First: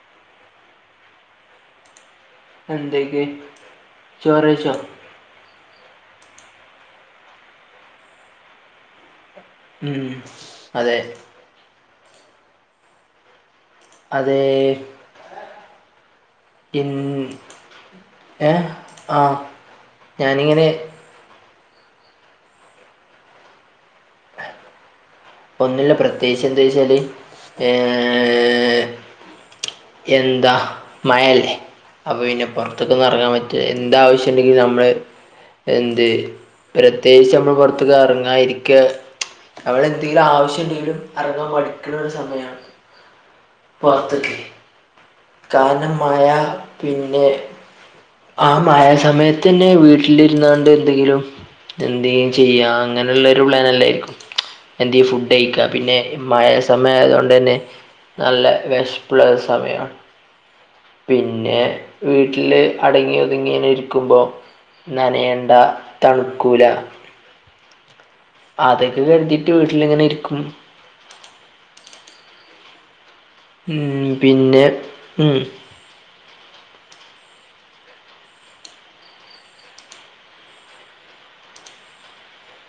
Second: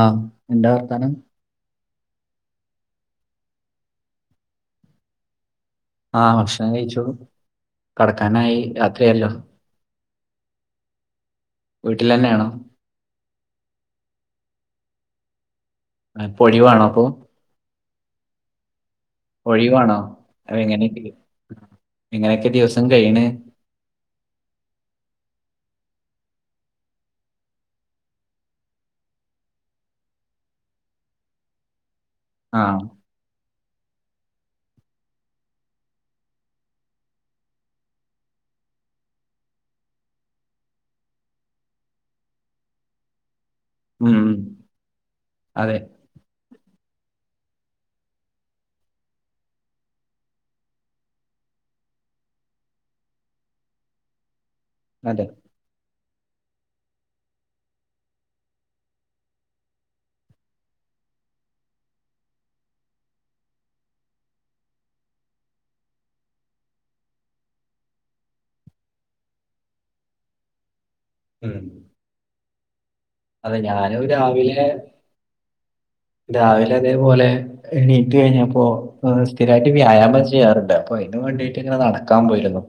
ആഹ എന്താ വർത്താനം. ഇന്ന് അന്തോ യ്ന് ചോറെയ്ച്ചോ? ആഹ ഭക്ഷണം കഴിച്ചു. കടക്കാനായി രാത്രി ആയല്ലോ. ഉം അതെ. വീട്ടിലന്നെയാണോ? അതേ. ഇപൊലിവാണോ അപ്പോ. ഏഹ ആഹ ഒഴിവാണോ അത് ഞാനിങ്ങനെ. എങ്ങനെയൊക്കെ എങ്ങനെയൊക്കെ ദിവസം കഴിയണ്. ഒന്നില്ല പ്രത്യേകിച്ച് എന്താ വെച്ചാൽ എങോ എന്താ മഴല്ലേ അപ്പൾ പിന്നെ ആ പുറത്തേക്കന്നും ഇറങ്ങാൻ പറ്റും. എന്ത് ആവശ്യംണ്ടെങ്കിലും നമ്മള്. എന്ത് പ്രത്യേകിച്ച് നമ്മൾ പുറത്തക്ക് ഇറങ്ങാ ഇരിക്ക അവടെ. എന്തെങ്കിലും ആവശ്യംണ്ടെങ്കിലും എറങ്ങാൻ മഠിക്കുണ ഒരു സമയമാണ്. ഉം ഉം വാർത്തക്ക് അതെ കാരണം മഴ പിന്നെ. ആ മഴ സമയത്ത്ന്നെ വീട്ടിലിരുന്നാണ്ട് എന്തെങ്കിലും. എന്തേം ചെയ്യാ അങ്ങനെയുള്ളരു പ്ലൻല്ലായിരിക്കും എന്തേം അതെ ഫുഡയ്ക്കാം. പിന്നെ മഴ സമയായതോണ്ടന്നെ നല്ല വിഷപ്പുള്ള സമയമാണ്. പിന്നെ വീട്ടില് അടങ്ങി ഒതുങ്ങി ഇങ്ങനെ ഇരിക്കുമ്പോ. നനയണ്ട തണുക്കൂല. അതൊക്കെ കരുതിയിട്ട് വീട്ടിലിങ്ങനെ ഇരിക്കും. ഉം. അതെ ഞാനും ഉം രാവിലെ പിന്നെ ഉം രാവിലെ അതേപോലെ എണീറ്റ് കഴിഞ്ഞപ്പോ സ്ഥിരായിട്ട് വ്യായാമം ചെയ്യാറുണ്ട് അപ്പൊ അയ്ന് വേണ്ടിട്ട് ഇങ്ങനെ നടക്കാൻ പോയിരുന്നു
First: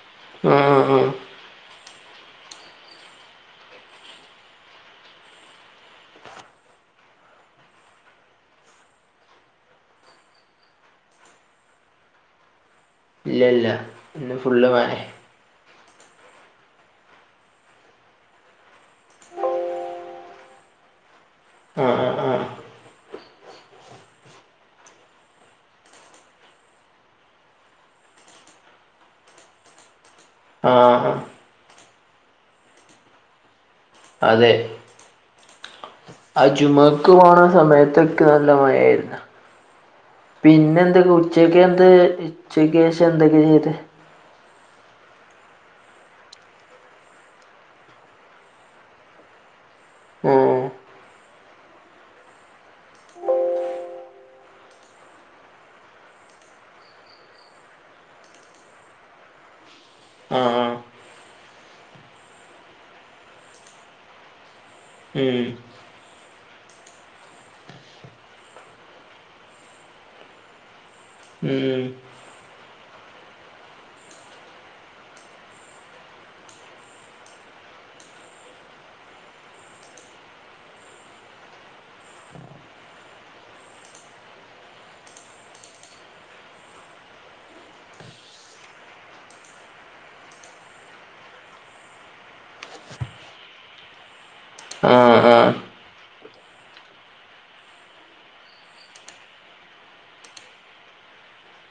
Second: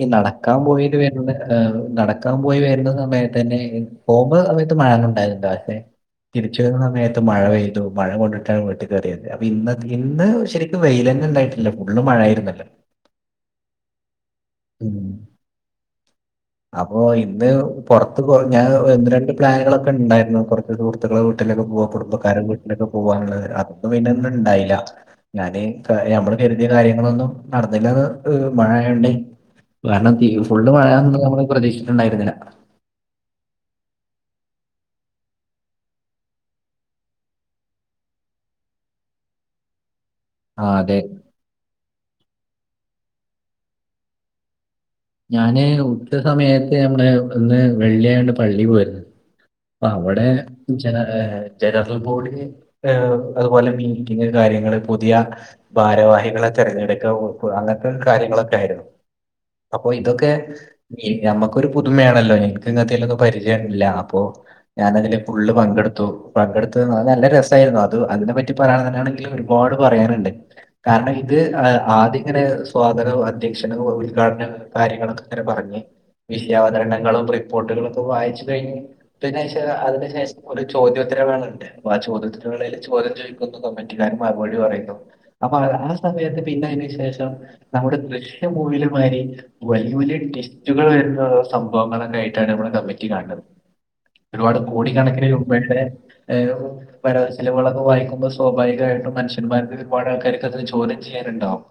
ഈ ആ നടക്കാൻ ആ പോയിട്ട് ആ വെര്ണെ നടക്കാൻ പോയി വരുന്ന സമയത്തന്നെ പോകുമ്പോ സമയത്ത് മഴന്നുണ്ടായിന്നില്ല പക്ഷെ തിരിച് വരുന്ന സമയം ത് മഴ പെയ്തു മഴ കൊണ്ടിട്ടാണ് വീട്ടിൽ കേറിയത് അപ്പൊ ഇന്ന് ഇന്ന് ശരിക്കും വെയിലന്നെ ണ്ടായി ല്ല ഫുള്ള് മഴ ആയിരുന്നല്ലോ ഇല്ല ഇല്ല ഇന്ന് ഫുള്ള് മഴേ [inaudible] അപ്പോ ഇന്ന് പുറത്ത് കൊ ഞാൻ ഒന്ന് രണ്ട് പ്ലാനുകളൊക്കെ ഉണ്ടായിരുന്നു കുറച്ച് സുഹൃത്തുക്കളെ ട്ടിലൊക്കെ പോവാ ആ ആ ആ കുടുബക്കാരെ വീട്ടിലൊക്കെ പോകനുള്ളത് അതൊക്കെ പിന്നെ ഇണ്ടായില്ല ഞാന് കയമ്മള് കരുതിയ കാര്യങ്ങളൊന്നും നടന്നില്ലന്ന് മഴയോണ്ടേ കാരണം തി ഫുള്ള് ആ ആ മഴന്ന നമ്മള് പ്രതീക്ഷിട്ടുണ്ടായിരുന്നില്ല അതെ അഹ് ജുമുഅക്ക് പോണ സമയത്തൊക്കെ നല്ല മഴായിരുന്നു ആ പിന്നെ അതെ. എന്തൊക്കെ ഉച്ചക്കെ എന്താ ഉച്ചക്കേഷം എന്തൊക്കെ ചെയ്ത് ഞാന് ഉച്ച സമയത്ത് നമ്മടെ ഇന്ന് വെള്ളിയായോണ്ട് പള്ളി പോയിരുന്നു പ്പവടെ ഉം ജന ജനറൽ ബോഡി അതുപോലെ മീറ്റിംഗ് കാര്യങ്ങള് പുതിയ ഭാരവാഹികളെ തിരഞ്ഞെടുക്ക അങ്ങനത്തെ കാര്യങ്ങളൊക്കെ ആയിരുന്നു അപ്പൊ ഇതൊക്കെ ആ ഈ ഞമ്മക്കൊരു പുതുമയാണല്ലോ എനക്ക് ഇങ്ങനെത്തെലൊന്നും പരിചയമില്ല അപ്പൊ ഞാനതില് ഉം ഫുള്ള് പങ്കെടുത്തു പങ്കെടുത്ത അഹ് നല്ല രസായിരുന്നു അത് അതിനെ പറ്റി പറയാനാണെങ്കിൽഒരു പാട് പറയാനുണ്ട് കാരണം ഇത് ഉം ആദ്യങ്ങനെ സ്വാഗത അധ്യക്ഷന ഉദ്ഘാടന കാര്യങ്ങളൊക്കെങ്ങനെ പറഞ്ഞ് വിഷയാവതരണങ്ങളും റിപ്പോർട്ടുകളൊക്കെ വായിച്ചു കഴിഞ്ഞ് പിന്നെഷാ അതിനുശേഷം ഒരു ചോദ്യോത്തര വേളണ്ട് അപ്പൊ ആഹ് ചോദ്യത്തിന്റെ വേളയിൽ ചോദ്യം ചോദിക്കുന്നു കമ്മെറ്റിക്കാർ മറുപടി പറയുന്നു അപ്പൊ ആ സമയത്ത് പിന്നയ്നു ശേഷം നമ്മുടെ ദൃശ്യ മൂവിലു മാരി വല്യ വല്യ ടിസ്റ്റുകൾ വരുന്ന സംഭവങ്ങളൊക്കെ ആയിട്ടാണ് നമ്മടെ കമ്മിറ്റി കാണത് ഒരുപാട് ആ കോടിക്കണക്കിന് ആ രൂപയുടെ ഏഹ് വരവ് ച്ചിലവ് ളൊക്കെ വായിക്കുമ്പ സ്വാഭാവികായിട്ടും മനുഷ്യന്മാർക്ക് ഒരുപാട് ആൾക്കാർക്ക് അത് ചോദ്യം ചെയ്യാന്ണ്ടാവും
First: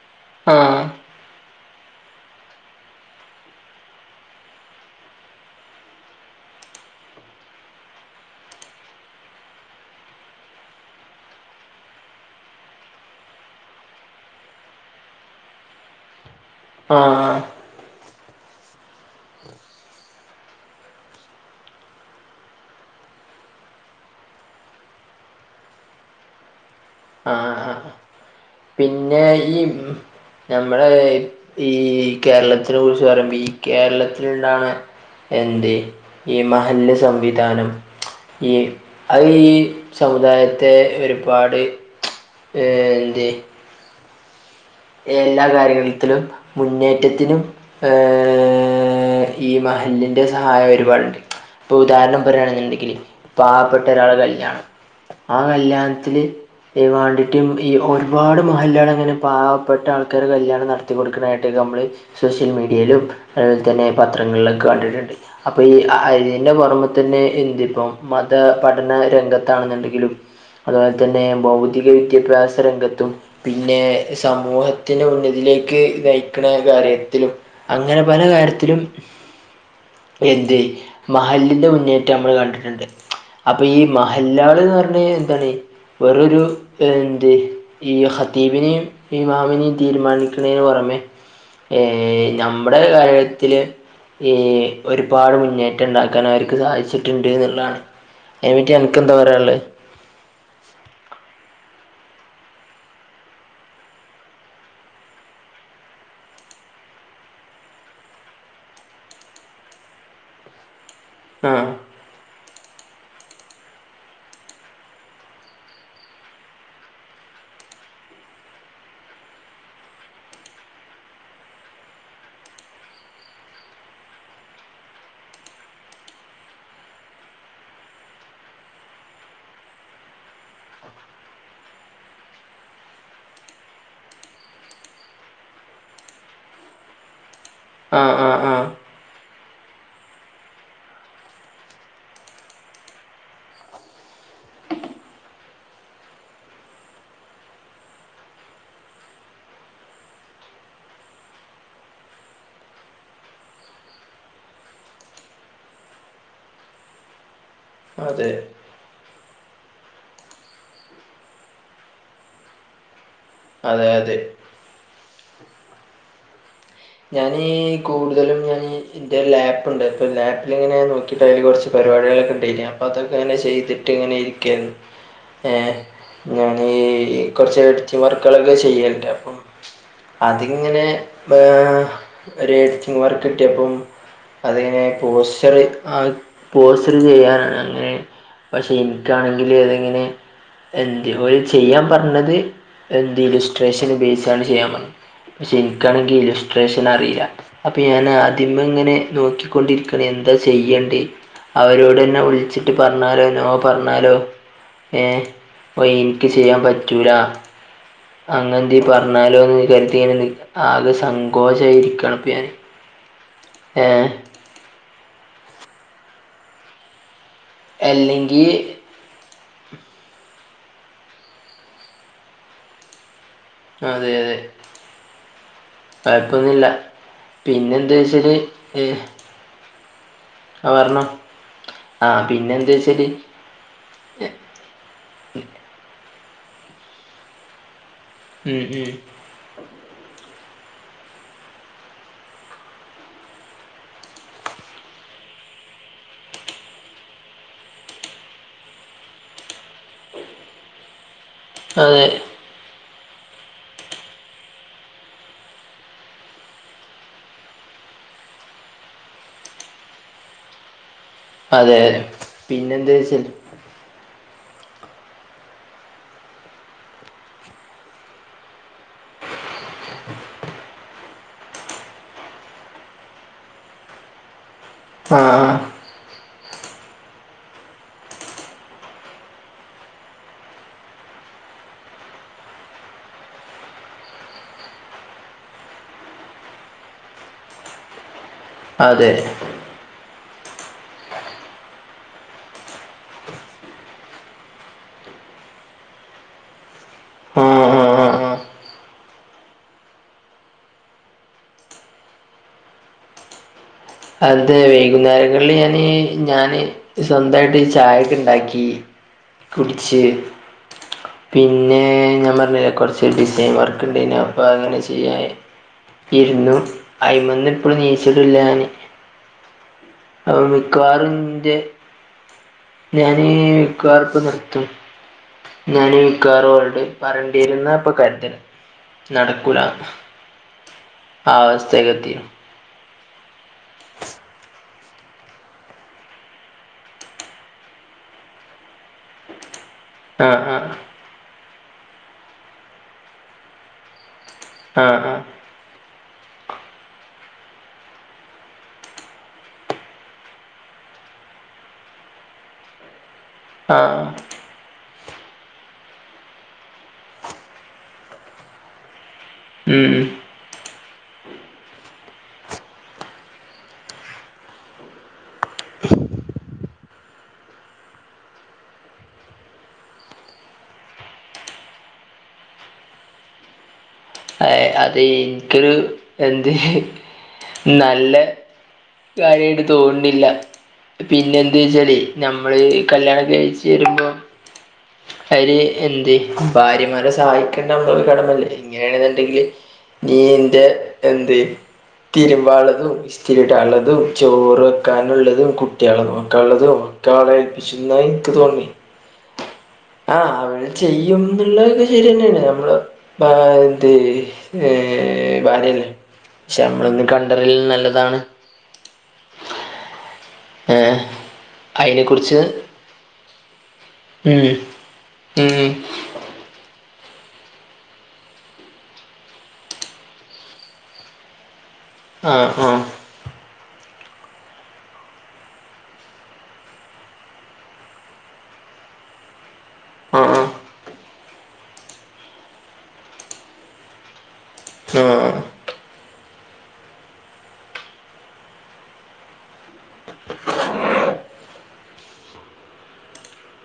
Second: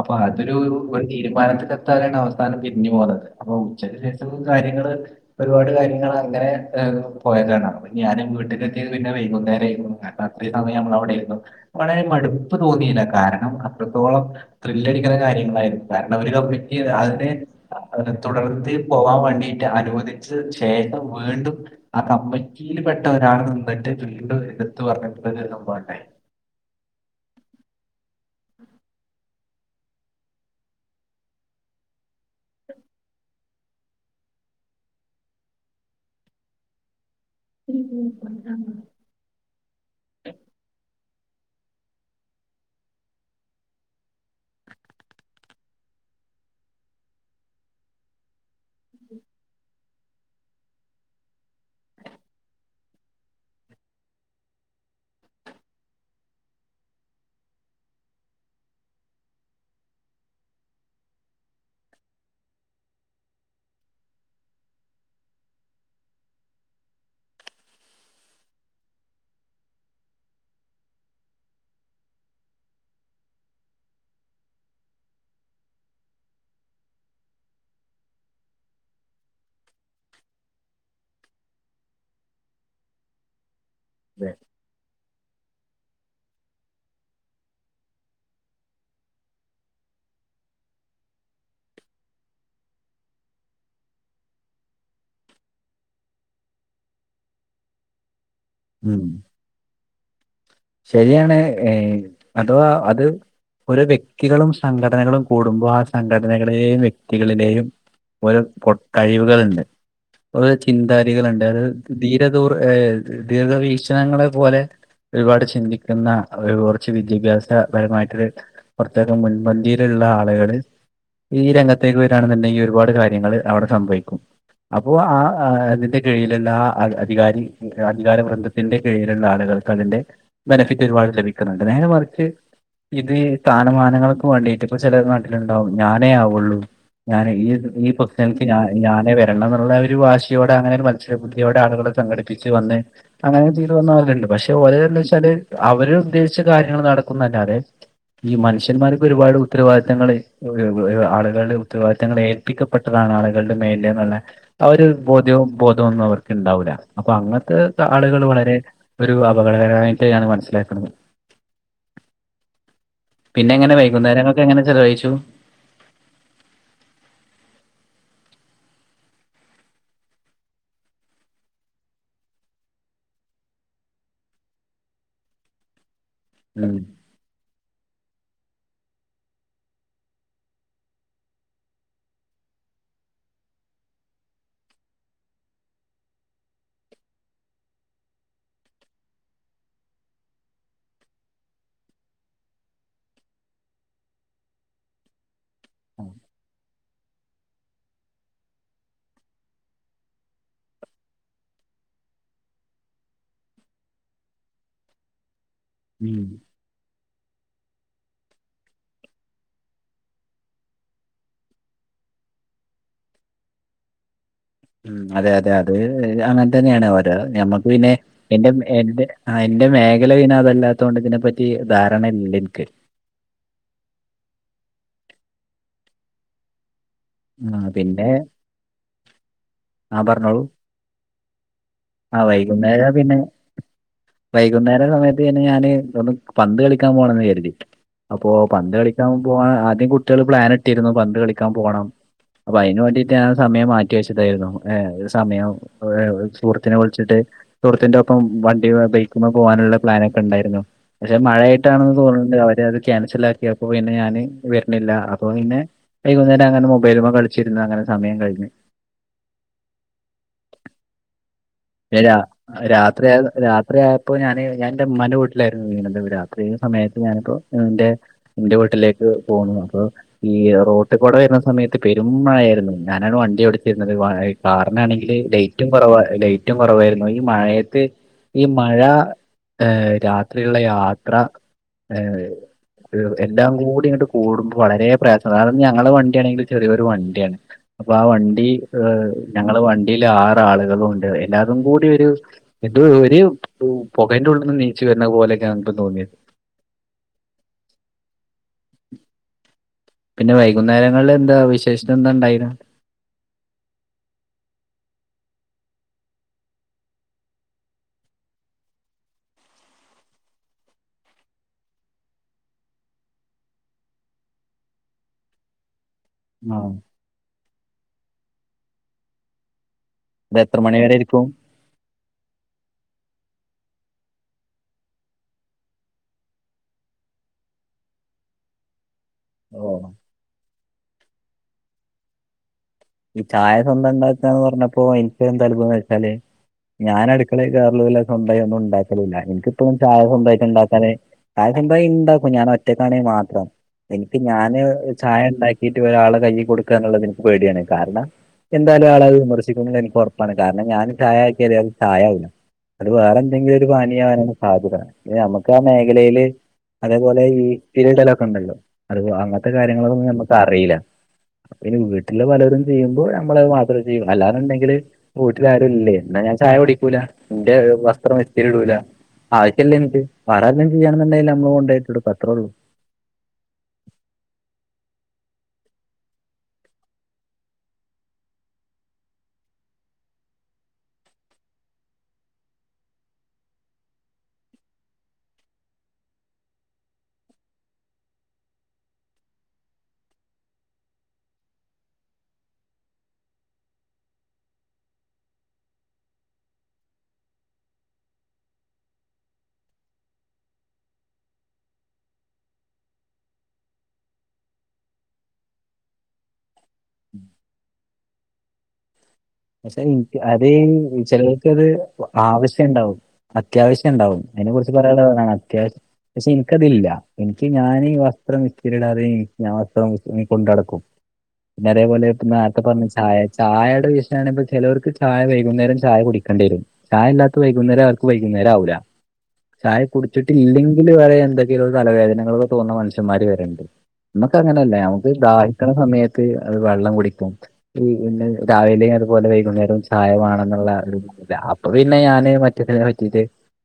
അപ്പൊ അതൊരു ആ ഒരു തീരുമാനത്തിന്റെ ട്ടതാണ്ടഅവസാനം പിരിഞ്ഞു പോന്ന് അപ്പൊ ഉച്ചക്കേഷ കാര്യങ്ങള് ഒരുപാട് കാര്യങ്ങൾ അങ്ങനെ എഹ് പോയതാണ് അപ്പ ഞാനും വീട്ടിലെത്തിയത് പിന്നെ വൈകുന്നേരം അഹ് അത്രയും സമയം നമ്മളവിടെയിരുന്നു വളരെ മടുപ്പ് തോന്നിയില്ല കാരണം അത്രത്തോളം ത്രില്ലടിക്കണ കാര്യങ്ങളായിരുന്നു കാരണം അവര് കമ്മിറ്റി ആ അതിന് അവരെ തുടർത്തി പോകാൻ വേണ്ടിട്ട് അനുവദിച്ചു ശേഷം വീണ്ടും ആ അകമ്മിറ്റി ൽ പെട്ടവരാണ് നിന്നിട്ട് വീണ്ടും എടുത്തു പറഞ്ഞിട്ട് ഒരു സംഭവണ്ടായി ആ ഹാ പിന്നെ ഈ ഞമ്മള് ഈ കേരളത്തിനെ കുറിച്ച് പറയുമ്പോ ഈ കേരളത്തിലിള്ളതാണ് എന്തെ ഈ മഹല്ല് സംവിധാനം ഈ അത് ഈ സമുദായത്തെ ഒരുപാട് ഏ എന്തേ എല്ലാ കാര്യഘത്തിലും മുന്നേറ്റത്തിനും ഏ ഈ മഹല്ലിൻ്റെ സഹായം ഒരുപാടുണ്ട് ഇപ്പൊ ഉദാഹരണം പറയാണെന്നുണ്ടെങ്കിൽ പാവപ്പെട്ട ഒരാളെ കല്യാണം ആ കല്യാണത്തില്ഈ വാണ്ടിറ്റെം ഈ ഒരുപാട് മഹല്ലെ ള അങ്ങനെ പാവം പ്പെട്ട ആൾക്കാരെ കല്യാണം നടത്തി കൊടുക്കണേട്ടല്ലോ നമ്മള് സോഷ്യൽ മീഡിയയിലും അതുപോൽ തന്നെ പത്രങ്ങളിലൊക്കെ കണ്ടിട്ടുണ്ട് അപ്പൊ ഈ അതിന്റെ പുറമെ തന്നെ എന്തിപ്പം മത പഠന രംഗത്താണെന്നുണ്ടെങ്കിലും. അതുപോൽ തന്നെ ഭൗതിക വിദ്യാഭ്യാസ രംഗത്തും പിന്നെ. സമൂഹത്തിനെ ഉന്നതിയിലേക്ക് നയിക്ക്‌ ണ കാര്യത്തിലും. അങ്ങനെ പല കാര്യത്തിലും. എന്ത് മഹല്ലിന്റെ മുന്നേറ്റം നമ്മൾ കണ്ടിട്ടുണ്ട്. അപ്പൊ ഈ മഹല്ലാള് എന്ന്ർ ഞാ എന്താണ്? വെറു വ രു എന്ത് ഈ ഹത്തീബിനീം ഈ ബീമാമനീം തീരുമാനിക്കുന്നതിന് പുറമെ ഏ നമ്മുടെ കാര്യത്തില്. ഈ ഒരുപാട് മുന്നേറ്റം ഉണ്ടാക്കാൻ അവർക്ക് സാധിച്ചിട്ടുണ്ട് എന്നുള്ളാ ണ്. അയ് നെപറ്റി അൻ ക്ക് ഉം എന്താ പറയാള്ളത്. ശരിയാണ് ഏ അഥവാ അത്. ഒരു വ്യക്തികളും സംഘടനകളും കൂടുമ്പോ ആ സംഘടനകളെയും വ്യക്തികളിലെയും. ഓരോ കൊട്ടഴിവുകളുണ്ട്. ഓരോ ചിന്താഗതികളുണ്ട് ആ അത് തീരദൂർ ദീർഘ വീക്ഷണങ്ങളെ പോലെ. ഒരുപാട് ചിന്തിക്കുന്ന ഒരു കുറച്ച് വിദ്യാഭ്യാസപരമായിട്ടരു. പുറത്തക്കെ മുൻപന്തിയിലുള്ള ആളുകള്. ഈ രംഗത്തേക്ക് വരാണെന്നുണ്ടെങ്കി ഒരുപാട് കാര്യങ്ങൾ അവിടെ സംഭവിക്കും. അപ്പോ ആ അതിന്റെ കീഴിലുള്ള ആ അധികാരി. അങ്കാര വ്ര്‌ ന്തത്തിന്റെ കീഴിലുള്ള ആളുകൾക്ക് അതിന്റെ ബെനിഫിറ്റ് ഒരുപാട് ലഭിക്കുന്നുണ്ട് നേരെ മറിച്ച്. ഇത് സ്ഥാനമാനങ്ങൾക്ക് വേണ്ടി ട്ട് ഇപ്പ ചില നാട്ടിലുണ്ടാവും ഞാനേ ആവുള്ളൂ. ഞാൻ ഈ ഈ ആ ആ പുതുതകൾക്ക് ആ ഞാനെ വരണം എന്നുള്ള ഒരു വാശിയോടെ അങ്ങനെ ഒരു മത്സ്യബുദ്ധിയോടെ ആളുകള്. സംഘടിപ്പിച്ച് വന്നേ. അങ്ങനെ ചെയീതു വന്നവരുണ്ട് പക്ഷെ ഓര് എന്താച്ചാല് അവര് ഉദ്ദേശിച്ച കാര്യങ്ങൾ നടക്കുന്നതല്ലാതെ. ഈ മനുഷ്യന്മാർക്ക് ഒരുപാട് ഉത്തരവാദിത്തങ്ങൾ. ഓരോ ആളുകളുടെ ഉത്തരവാദിത്തങ്ങൾ ഏൽപ്പിക്കപ്പെട്ടതാണ് ആളുകളുടെ മേൽ ല് എന്നുള് ആ ഒരു ബോധ്യവും ബോധമൊന്നും അവർക്ക് ഉണ്ടാവൂല്ല അപ്പൊ അങ്ങനത്തെ. ആളുകള് അതെ വളരെ ഒരു അപകടകരമായിട്ടാണ് മനസ്സിലാക്കുന്നത്. പിന്നെ എങ്ങനെ അതെ അതെ വൈകുനേരങ്ങളൊക്കെ എങ്ങനെ ചെലവഴിച്ചു. ഞന് കൂടുതലും ഞാന്. ഇൻ്റെരു ലാപ്പുണ്ട് ഇപ്പ ലാപ്പില്ങ്ങനെ നോക്കിയിട്ട് അതിൽ കുറച്ച് പരിപാടികൊള ക്കെ ഉണ്ടായിന്നു അപ്പോ അതൊക്കെങ്ങനെ ചെയ്തിട്ട് ഇങ്ങനെരിക്ക. ക്കെ എ ഞാനീ ഉം ഈ. കുറച്ച് എഡിറ്റിംഗ് വർക്കുകളൊക്കെ ചെയ്യൽ ണ്ട് അപ്പം അതിങ്ങനെ ഏ. ഒരു എഡിറ്റിംങ് വർക്ക് കിട്ടിയപ്പം. അതിങ്ങനെ പോസ്റ്ററ് ആ പോസ്റ്റർ ചെയ്യാന അങ്ങനെ. പക്ഷെ എനിക്കാണെങ്കില് അതിങ്ങനെ എന്ത് ഓല് ചെയ്യാൻ പറഞ്ഞത് എന്ത് ഇലിസ്ട്രേഷൻ ബേസ് ആണ് ചെയ്യാൻ പറഞ്ഞത്. പക്ഷെ എനിക്കാണെങ്കിൽ ട്രേഷനറിയില്ല അപ്പൊ ഞാൻ ആതിമങ്ങനെ നോക്കിക്കൊണ്ടിരിക്കണ എന്താ ചെയ്യണ്ടേ. അവരോട്ന്നെ വിളിച്ചിട്ട് പറഞ്ഞാലോ നോ പറഞ്ഞാലോ ഏഹ് അപ്പൊ ഉം എനിക്ക് ചെയ്യാൻ പറ്റൂല. അങ്ങൻന്തേ പറഞ്ഞാലോ എന്ന് കരുതിന്ല് ആകെ സങ്ക് ഗോശായിരികാണിപ്പ ഞാന് ഏഹ് ഉം അതെ അതെ അത് അങ്ങൻതന്നെയാണ് ഓരോ ഞമ്മക്ക് പിന്നെ അല്ലെങ്കി എന്റെ എന്റെ ആഹ് എന്റെ മേഖല പിന്നതല്ലാത്തോണ്ട് ഇതിനെപ്പറ്റി ധാരണയില്ലനിക്ക്. അതെ അതെ കൊഴപ്പൊന്നുല്ല. ആ പിന്നെന്ത്‌ പിന്നെ വിശേഷ് ഏഹ് ആ പറഞ്ഞോളൂ ആഹ് പർഞ്ഞോ ആ ആഹ് പിന്നെന്ത്‌ വൈകുന്നേരം ശെരി പിന്നെ വൈകുന്നേര സമയത്ത് പിന്നെ ഞാന് എന്തോന്നും പന്ത് കളിക്കാൻ പോണന്ന് കരുതി. അപ്പോ ഉം പന്ത് ഉം കളിക്കാൻ പോകാൻ ആദ്യം കുട്ടികൾ പ്ലാൻ ഇട്ടിരുന്നു പന്ത് കളിക്കാൻ പോണം. അപ്പൊ അതിന് വേണ്ടിട്ട് ഞാൻ സമയം മാറ്റി വെച്ചതായിരുന്നു ഏ സമയം. അഹ് സുഹൃത്തിനെ വിളിച്ചിട്ട് സുഹൃത്തിന്റൊപ്പം വണ്ടി ബൈക്ക്‌മ്മ പോകാനുള്ള പ്ലാനൊക്കെ ഉണ്ടായിരുന്നു പക്ഷെ മഴയ ട്ടാണെന്ന് അതെ തോന്നുന്നുണ്ട് അവര് അത് ക്യാൻസൽ ആക്കി അപ്പോ പിന്നെ ഞാന് വരണില്ല അപ്പൊ പിന്നെ വൈകുന്നേരം അങ്ങനെ മൊ ബെയ്ൽമ കളിച്ചിരുന്നു അങ്ങനെ സമയം കഴിഞ്ഞ് അതെ രാ പിന്നെന്താ രാത്രിയ വെച്ചാൽ രാ രാത്രി ആയപ്പോ ഞാന് ഞാൻ ന്റെ ഇമ്മാന്റെ വീട്ടിലായിരുന്നു നിന്നീന്നത് രാത്രി സമയത്ത് ഞാനിപ്പോ ന്റെ ഇന്റെ വീട്ടിലേക്ക് പോന്നു അപ്പൊ ഈ റോട്ട് കൂടെ വരുന്ന സമയത്ത് പെരും മഴയായിരുന്നു ഞാനാണ് വണ്ടി ഓടിച്ചിരുന്നത് വ കാറിനാണാണെങ്കില് ആ ലൈറ്റും ആ കുറവ ലൈറ്റും കുറവായിരുന്നു ഈ മഴയത്ത് ഈ മഴ ഏഹ് രാത്രിയുള്ള യാത്ര ഏഹ് എല്ലാം കൂടി ഇങ്ങോട്ട് കൂടുമ്പൊ വളരെ പ്രയാസം കാരണം ഞങ്ങളുടെ വണ്ടി ആണെങ്കിൽ ചെറിയൊരു വണ്ടിയാണ് അപ്പൊ ആ വണ്ടി ഏഹ് അതെ ഞങ്ങള് വണ്ടില് ആറ് ആളുകളുണ്ട് എല്ലാതും കൂടി ഒരു എത് ഒരു പൊകന്റെ ഉള്ളിൽന്ന് നീച്ചു വരണ പോലെയൊക്കെയപ്പോ തോന്നിയത് ആ ആ ആ ആ പിന്നെ വൈകുന്നേരങ്ങളിൽ എന്താ വിശേഷത എന്താണ്ടായിനു അത് വൈകുന്നേരങ്ങളില് ഞാന് ഞാന് സ്വന്തായിട്ട് ഈ ചായയൊക്കെ ഇണ്ടാക്കി കുടിച്ച് പിന്നെ ഞാൻ പറഞ്ഞില്ലെ കുറച്ച് ഡിസൈൻ വർക്ക് ഇണ്ടേനി അപ്പൊ അങ്ങനെ ചെയ്യ ഇരുന്നു ആഹ് അയിമന്ന് ഇപ്പൊളും നീചിട്ടില്ല ഞാന് ഇത് അപ്പം എത്ര മണി വരെ മിക്കവാറും ഇരിക്കും? ഇന്റെ ഞാന് മിക്കവാറും ഇപ്പം നിർത്തും ഞാനീ കാറോൾട് പറണ്ടിരുന്നാപ്പൊ കരുത്ണ് നടക്കൂല ഓഹ് ആ അവസ്ഥയിലെത്തി ഈ ചായ സ്വന്തംണ്ടാക്കാന്ന് പറഞ്ഞ അപ്പൊ എനിക്ക് എന്ത അനുഭവം എന്ന് വെച്ചാല് ഞാനടുക്കളെ കേറെലുല്ല സ്വന്തായി ഒന്നും ഉണ്ടാക്കലുല്ല ഇനിക്ക് ഇപ്പോ ചായ ആ സ്വന്തായിട്ട് ആ ഇണ്ടാക്കാന് ചായ സ്വന്തായി ഇണ്ടാക്കും ഞാനൊറ്റക്കാണേ മാത്രം. എനിക്ക് ഞാൻ ആ ആ ചായ ഉണ്ടാക്കിട്ട് ഒരാള്ടെ കയ്യി കൊടുക്ക എന്നുള്ളത് എനിക്ക് പേടിയാണ് കാരണം എന്തായാലും ആളത് വിമർശിക്കും എനിക്ക് ഉറപ്പാണ് കാരണം ഞാൻ ചായ ആക്കിയാല് അത് ചായാവില്ല അത് വേറെ എന്തെങ്കിലും ഒരു ആ പാനിയാവാനുള്ള സാധ്യത ഇനി നമുക്ക് ആ മേഖലയില് അതേപോലെ ഈ പിരിടലൊക്കെ ഉണ്ടല്ലോ അത് വാങ്ങാ അങ്ങനത്തെ ഉം. കാര്യങ്ങളൊന്നും നമക്കറീല വീട്ടില് പലരും ചെയ്യുമ്പോൾ നമ്മള് അത് മാത്രം ചെയ്യും അല്ലാരുണ്ടെങ്കില് വീട്ടിലാരുംല്ലേ എന്നാ ഞാൻ ചായ കുടിക്കൂല ഇന്റെ വസ്ത്രം ഇസ്തിരി ഇടൂല ആവശ്യം ഇല്ല എനിക്ക് വേറെ ആരുടെതെങ്കിലും ചെയ്യണെന്നുണ്ടേല് നമ്മള് കൊണ്ടായിട്ടൊട്ക്കും അത്രേ ഉള്ളൂ അതെയ് ഇന്ക് എന്ത് നല്ല കാര്യമായിട്ട് തോന്നുന്നില്ല പിന്നെ എന്തെയ്ച്ചാല് നമ്മള് കല്യാണക്കെ കഴിച്ച് വരുമ്പോ അയ്ല് എന്തെ ഭാര്യമാരെ സഹായിക്കേണ്ട ഒരു കടമല്ലേ ഇങ്ങനെയാണെന്നണ്ടെങ്കില് നീ ഇന്റെ എന്തെ തിരുമ്പാളതും ഇസ്ഥിരിടാനുള്ളതും ചോറ് വെക്കാനുള്ളതും കുട്ട്യാളെ നോക്കാനുള്ളതും ഒക്കെ അവ്ടെ വെ ഇന്നാ ഇന്ക് തോന്നി ആഹ് അവള് ചെയ്യും എന്നുള്ളതൊക്കെ ശരി തന്നെയാണ് നമ്മള് മാണ്ടേ ഏ ഭാര്യല്ലേ പക്ഷെ നമ്മളൊന്ന് കണ്ടറിയല് നല്ലതാണ് പക്ഷെ അതെ ഏഹ് ചിലർക്കത് അയിനെ കുറിച്ച് ആവശ്യണ്ടാവും അത്യാവശ്യം ഉണ്ടാവും ഉം അതിനെ കുറിച്ച് പറയുള്ളതാണ് ഉം അത്യാവശ്യം പക്ഷെ ഇന്ക്കതില്ല എനിക്ക് ഞാന് വസ്ത്രം ഇസ്തിരിടാതെ ഞാൻ വസ്ത്രം കൊണ്ട് നടക്കും പിന്നെതേപോലെ ആഹ് നേത്തെ ആഹ് പറഞ്ഞ ചായ ചായയുടെഷം ണ ചിലവർക്ക് ചായ വൈകുന്നേരം ചായ കുടിക്കേി വരും ചായ ഇല്ലാത്ത വൈകുന്നേരം അവർക്ക് വൈകുന്നേരം ആവില്ല ചായ ആഹ് കുടിച്ചിട്ടില്ലെങ്കിൽ വരെ എന്തൊക്കെയ തലവേദനകൾ ഒക്കെ തോന്നുന്ന മനുഷ്യന്മാര് വരെ ഉണ്ട് നമുക്ക അങ്ങനെയല്ലേ നമുക്ക് ദാ ആഹ് ഹികണ സമയത്ത് അത് വെള്ളം കുടിക്കും പിന്നെ രാവില അതേപോലെ വൈകുന്നേരവും ചായ വേണംന്നുള്ളതല്ല അപ്പൊ പിന്നെ ഞാന് മറ്റതിനെ പറ്റിട്ട്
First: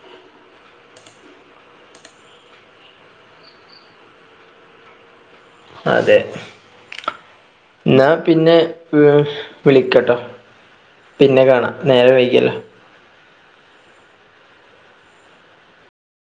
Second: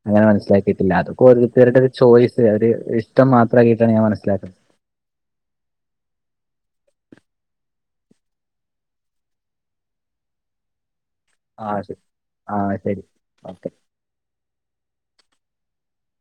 അഞാൻ മനസിലാക്കിയിട്ടില്ല അതൊക്കെ ഒരോരുത്തരുടെ ഒരു ചോയ്സ് ഒരു ഇഷ്ടം മാത്രമാക്കിയിട്ടാണ് ഞാൻ മനസ്സിലാക്കുന്നത് അതെ എന്നാ പിന്നെ വിളിക്കട്ടോ പിന്നെ കാണാം നേരെ വൈകിയല്ലോ ഓക്കെ